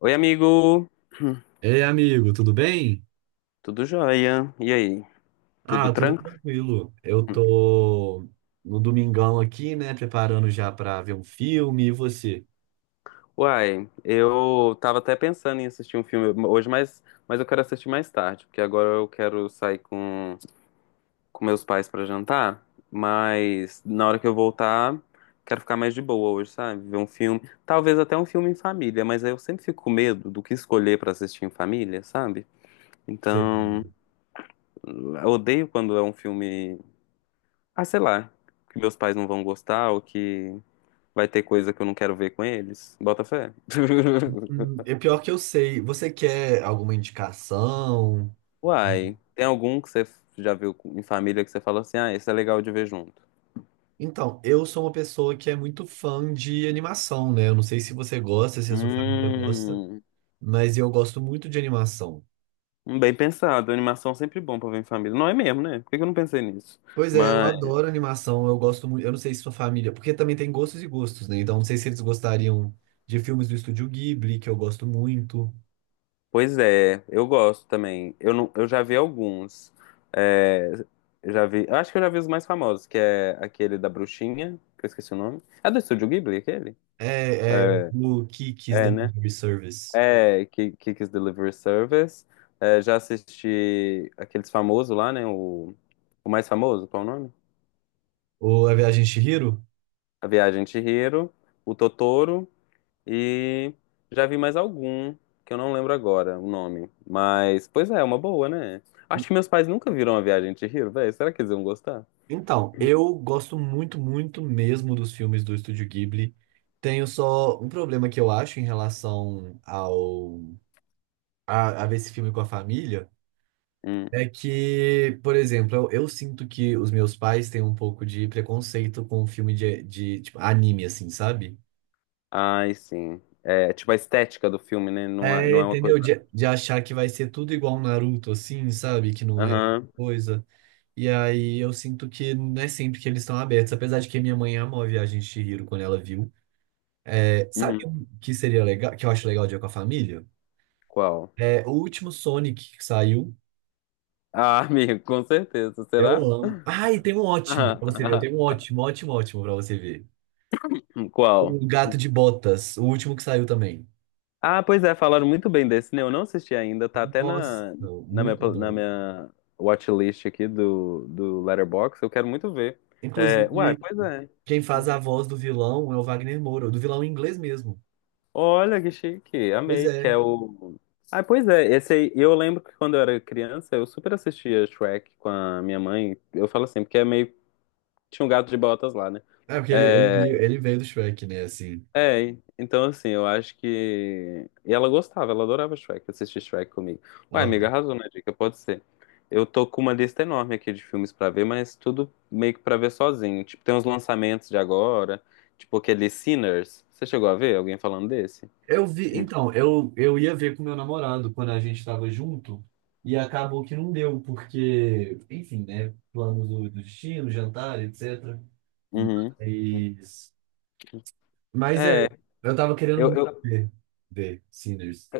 Oi, amigo. Ei, amigo, tudo bem? Tudo jóia? E aí? Tudo Ah, tudo tranquilo? tranquilo. Eu tô no domingão aqui, né, preparando já pra ver um filme. E você? Uai, eu tava até pensando em assistir um filme hoje, mas eu quero assistir mais tarde, porque agora eu quero sair com meus pais pra jantar, mas na hora que eu voltar, quero ficar mais de boa hoje, sabe? Ver um filme, talvez até um filme em família, mas aí eu sempre fico com medo do que escolher pra assistir em família, sabe? Então, eu odeio quando é um filme, ah, sei lá, que meus pais não vão gostar ou que vai ter coisa que eu não quero ver com eles? Bota fé. É pior que eu sei. Você quer alguma indicação? Uai, tem algum que você já viu em família que você fala assim, ah, esse é legal de ver junto? Então, eu sou uma pessoa que é muito fã de animação, né? Eu não sei se você gosta, se a sua família gosta, Hum, mas eu gosto muito de animação. bem pensado. Animação é sempre bom pra ver em família. Não é mesmo, né? Por que que eu não pensei nisso? Pois é, eu Mas, adoro animação, eu gosto muito, eu não sei se sua família, porque também tem gostos e gostos, né? Então não sei se eles gostariam de filmes do Estúdio Ghibli, que eu gosto muito. pois é, eu gosto também. Eu, não, eu já vi alguns. É, já vi, eu acho que eu já vi os mais famosos, que é aquele da bruxinha, que eu esqueci o nome. É do Estúdio Ghibli, aquele? É, é É, o Kiki's é, né? Delivery Service, É, Kiki's Delivery Service. É, já assisti aqueles famosos lá, né? O mais famoso, qual é o nome? ou A Viagem de Chihiro. A Viagem de Chihiro, o Totoro e já vi mais algum, que eu não lembro agora o nome. Mas, pois é, é uma boa, né? Acho que meus pais nunca viram A Viagem de Chihiro, velho. Será que eles vão gostar? Então, eu gosto muito, muito mesmo dos filmes do Estúdio Ghibli. Tenho só um problema que eu acho em relação ao a ver esse filme com a família. Hum. É que, por exemplo, eu sinto que os meus pais têm um pouco de preconceito com filme de tipo, anime, assim, sabe? Ai, sim. É, tipo a estética do filme, né? É, Não é uma coisa. entendeu? De achar que vai ser tudo igual um Naruto, assim, sabe? Que não é Aham. coisa. E aí eu sinto que não é sempre que eles estão abertos. Apesar de que minha mãe amou a Viagem de Chihiro quando ela viu. É, Uhum. sabe um que seria legal, que eu acho legal de ir com a família? Qual? É o último Sonic que saiu. Ah, amigo, com certeza. Eu Será? amo. Ah, e tem um ótimo pra você ver. Eu tenho um ótimo, ótimo, ótimo pra você ver. Qual? O Gato de Botas, o último que saiu também. Ah, pois é, falaram muito bem desse, né? Eu não assisti ainda, tá até Nossa, na, na minha, muito pla- na bom. minha watchlist aqui do Letterboxd, eu quero muito ver. Inclusive, É, uai, pois é. quem faz a voz do vilão é o Wagner Moura, do vilão em inglês mesmo. Olha que chique, Pois amei, que é. é o... Ah, pois é, esse aí, eu lembro que quando eu era criança, eu super assistia Shrek com a minha mãe, eu falo assim, porque é meio... Tinha um gato de botas lá, né? É, porque ele, ele É, veio ele veio do Shrek, né? Assim. é, então assim, eu acho que. E ela gostava, ela adorava Shrek, assistir Shrek comigo. Uai, amiga, Aham. arrasou na dica, pode ser. Eu tô com uma lista enorme aqui de filmes pra ver, mas tudo meio que pra ver sozinho. Tipo, tem uns lançamentos de agora, tipo aquele Sinners. Você chegou a ver alguém falando desse? Eu vi, então, eu ia ver com meu namorado quando a gente estava junto, e acabou que não deu, porque, enfim, né? Planos do destino, jantar, etc. Uhum. Mas, mas é, É, eu tava querendo eu, muito eu, ver, ver Sinners.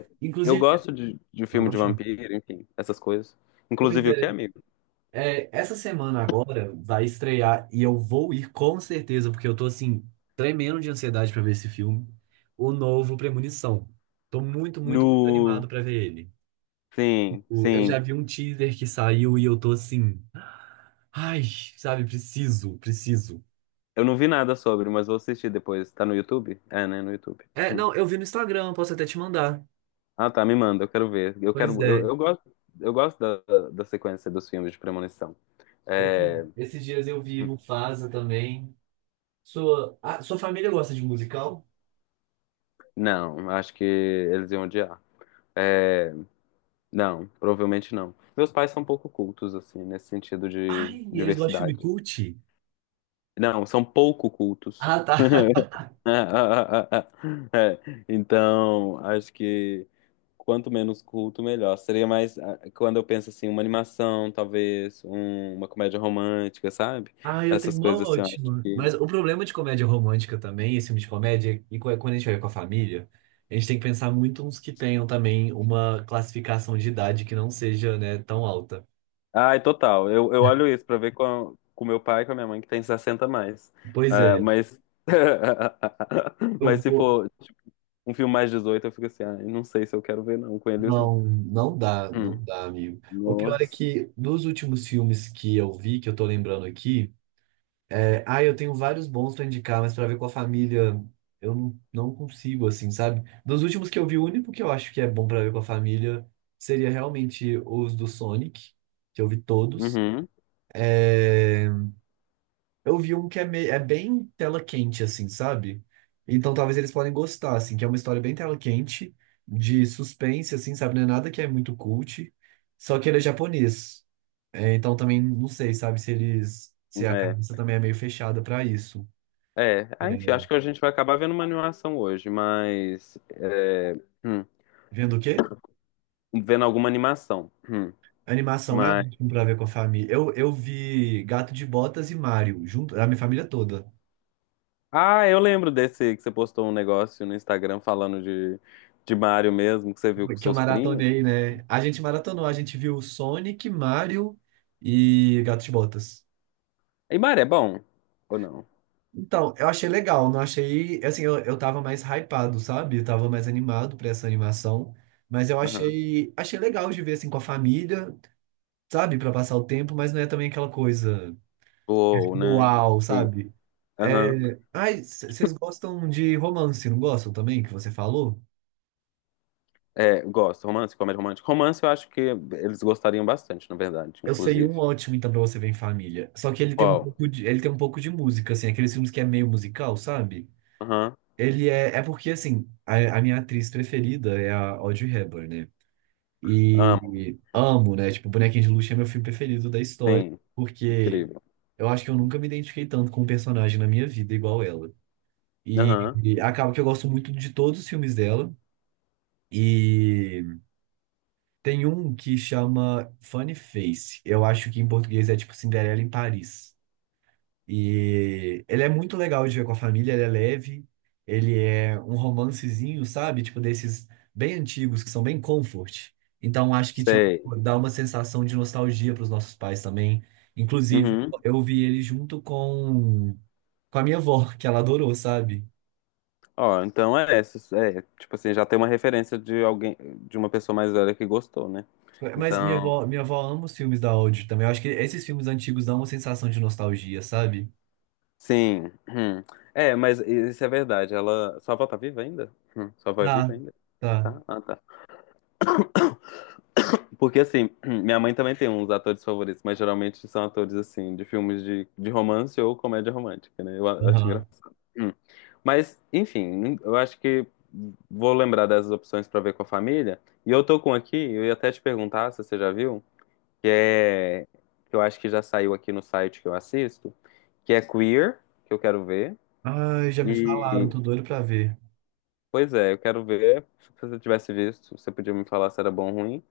eu Inclusive, gosto de não filme de baixou. vampiro, enfim, essas coisas. Pois Inclusive o que, é é. amigo? É, essa semana agora vai estrear e eu vou ir com certeza, porque eu tô assim, tremendo de ansiedade pra ver esse filme. O novo Premonição. Tô muito, muito, muito No. animado pra ver ele. Sim, Eu sim. já vi um teaser que saiu e eu tô assim, ai, sabe, preciso, preciso. Eu não vi nada sobre, mas vou assistir depois. Tá no YouTube? É, né? No YouTube. É, Hum. não, eu vi no Instagram, posso até te mandar. Ah, tá. Me manda, eu quero ver. Eu Pois quero. É. Eu gosto. Eu gosto da sequência dos filmes de premonição. É, Esses dias eu vi hum, Mufasa também. Sua, ah, sua família gosta de musical? não, acho que eles iam odiar. É, não, provavelmente não. Meus pais são pouco cultos, assim, nesse sentido de Ai, eles gostam de filme diversidade. cult? Não, são pouco cultos. Ah, tá. É, então, acho que quanto menos culto, melhor. Seria mais ah, quando eu penso assim, uma animação, talvez, uma comédia romântica, sabe? Ah, eu tenho Essas uma coisas assim, eu acho ótima. que. Mas o problema de comédia romântica também, esse filme de comédia, e é quando a gente vai com a família, a gente tem que pensar muito uns que tenham também uma classificação de idade que não seja, né, tão alta. Ai, total. Eu olho isso pra ver com meu pai e com a minha mãe, que tem 60 mais. Pois Ah, é, mas. eu Mas se vou. for um filme mais 18 eu fico assim, ai, não sei se eu quero ver, não, com eles não. Não, não dá, não Hum. dá, amigo. O pior é Nossa. que dos últimos filmes que eu vi, que eu tô lembrando aqui. É, ah, eu tenho vários bons pra indicar, mas pra ver com a família eu não, não consigo, assim, sabe? Dos últimos que eu vi, o único que eu acho que é bom pra ver com a família seria realmente os do Sonic, que eu vi todos. Uhum. Eu vi um que é, meio, é bem tela quente, assim, sabe? Então talvez eles podem gostar, assim, que é uma história bem tela quente, de suspense, assim, sabe? Não é nada que é muito cult, só que ele é japonês. É, então também não sei, sabe, se eles, se a É. cabeça também é meio fechada pra isso. É, ah, enfim, É, acho que a gente vai acabar vendo uma animação hoje, mas. É, hum, vendo o quê? vendo alguma animação. Animação é Mas. ótimo pra ver com a família. Eu vi Gato de Botas e Mario, junto, a minha família toda, Ah, eu lembro desse que você postou um negócio no Instagram falando de Mario mesmo, que você viu com que eu seus primos. maratonei, né? A gente maratonou, a gente viu Sonic, Mario e Gato de Botas. E Mario é bom? Ou não? Então, eu achei legal, não achei. Assim, eu tava mais hypado, sabe? Eu tava mais animado pra essa animação. Mas eu Aham. achei, achei legal de ver assim com a família, sabe? Pra passar o tempo, mas não é também aquela coisa Ou, né? uau, Sim. sabe? Aham. É... Ai, vocês gostam de romance, não gostam também, que você falou? É, gosto. Romance, comédia romântica. Romance eu acho que eles gostariam bastante, na verdade, Eu sei um inclusive. ótimo, então, pra você ver em família. Só que ele tem um Qual? pouco de, ele tem um pouco de música, assim, aqueles filmes que é meio musical, sabe? Aham. Ele é, porque, assim, a minha atriz preferida é a Audrey Hepburn, né? Amo. E amo, né? Tipo, Bonequinho de Luxo é meu filme preferido da história, Sim. porque Incrível. eu acho que eu nunca me identifiquei tanto com um personagem na minha vida igual ela. E, Aham. e acaba que eu gosto muito de todos os filmes dela. E tem um que chama Funny Face. Eu acho que em português é tipo Cinderela em Paris. E ele é muito legal de ver com a família, ele é leve, ele é um romancezinho, sabe? Tipo, desses bem antigos, que são bem comfort. Então, acho que, tipo, Sei. dá uma sensação de nostalgia para os nossos pais também. Inclusive, Uhum. eu vi ele junto com a minha avó, que ela adorou, sabe? Ó, então é essa. É, tipo assim, já tem uma referência de alguém, de uma pessoa mais velha que gostou, né? Mas Então, minha avó ama os filmes da Audi também. Eu acho que esses filmes antigos dão uma sensação de nostalgia, sabe? sim. Hum. É, mas isso é verdade. Ela. Sua avó tá viva ainda? Sua avó é viva Tá, ainda? tá. Tá? Ah, tá. Porque assim, minha mãe também tem uns atores favoritos, mas geralmente são atores assim, de filmes de romance ou comédia romântica, né? Eu acho Aham. engraçado. Hum. Mas, enfim, eu acho que vou lembrar dessas opções pra ver com a família. E eu tô com aqui, eu ia até te perguntar se você já viu. Que é que eu acho que já saiu aqui no site que eu assisto, que é Queer, que eu quero ver. Ai, já me falaram, E tô doido pra ver. pois é, eu quero ver. Se você tivesse visto, você podia me falar se era bom ou ruim.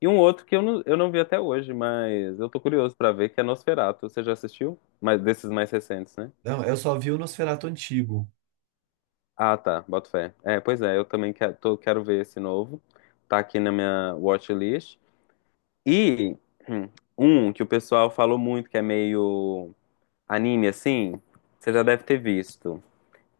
E um outro que eu não vi até hoje, mas eu tô curioso pra ver, que é Nosferatu. Você já assistiu? Mas desses mais recentes, né? Não, eu só vi o Nosferatu antigo. Ah, tá, boto fé. É, pois é, eu também quero, quero ver esse novo. Tá aqui na minha watchlist. E hum, um que o pessoal falou muito, que é meio anime assim, você já deve ter visto,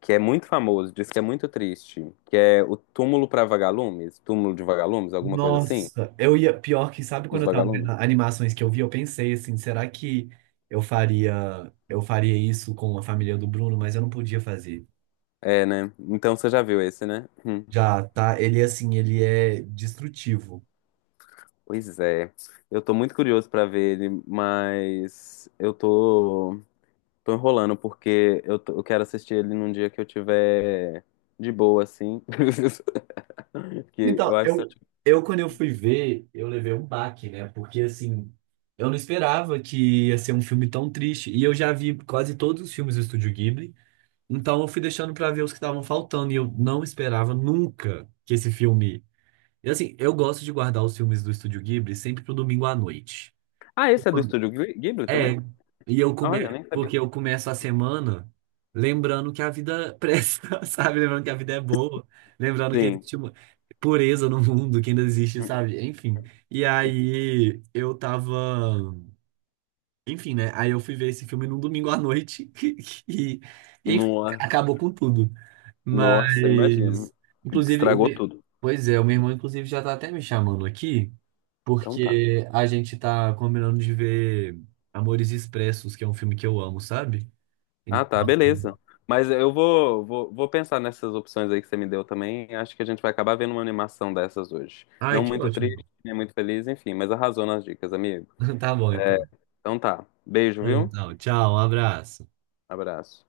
que é muito famoso, diz que é muito triste, que é o Túmulo para Vagalumes, Túmulo de Vagalumes, alguma coisa assim, Nossa, eu ia. Pior que, sabe quando dos eu tava vendo vagalumes. animações que eu vi, eu pensei assim, será que eu faria isso com a família do Bruno, mas eu não podia fazer. É, né? Então você já viu esse, né? Hum. Já, tá? Ele, assim, ele é destrutivo. Pois é. Eu tô muito curioso pra ver ele, mas eu tô enrolando porque eu quero assistir ele num dia que eu tiver de boa assim. Que eu Então, acho que... eu quando eu fui ver, eu levei um baque, né? Porque, assim, eu não esperava que ia ser um filme tão triste. E eu já vi quase todos os filmes do Estúdio Ghibli. Então, eu fui deixando pra ver os que estavam faltando. E eu não esperava nunca que esse filme E assim, eu gosto de guardar os filmes do Estúdio Ghibli sempre pro domingo à noite. Ah, esse é do estúdio Ghibli É, também? Olha, nem sabia. porque eu começo a semana lembrando que a vida presta, sabe? Lembrando que a vida é boa, lembrando que Sim. existe uma pureza no mundo, que ainda existe, sabe? Enfim. E aí eu tava, enfim, né? Aí eu fui ver esse filme num domingo à noite e, e, enfim, Nossa. acabou com tudo. Nossa, eu imagino. Mas, inclusive, o Estragou meu... tudo. pois é, o meu irmão inclusive já tá até me chamando aqui Então tá. porque a gente tá combinando de ver Amores Expressos, que é um filme que eu amo, sabe? Ah, tá, Então- beleza. Mas eu vou pensar nessas opções aí que você me deu também. Acho que a gente vai acabar vendo uma animação dessas hoje. Ai, Não que muito ótimo. triste, nem muito feliz, enfim, mas arrasou nas dicas, amigo. Tá bom, então. Então tá. Beijo, viu? Então, tchau, um abraço. Abraço.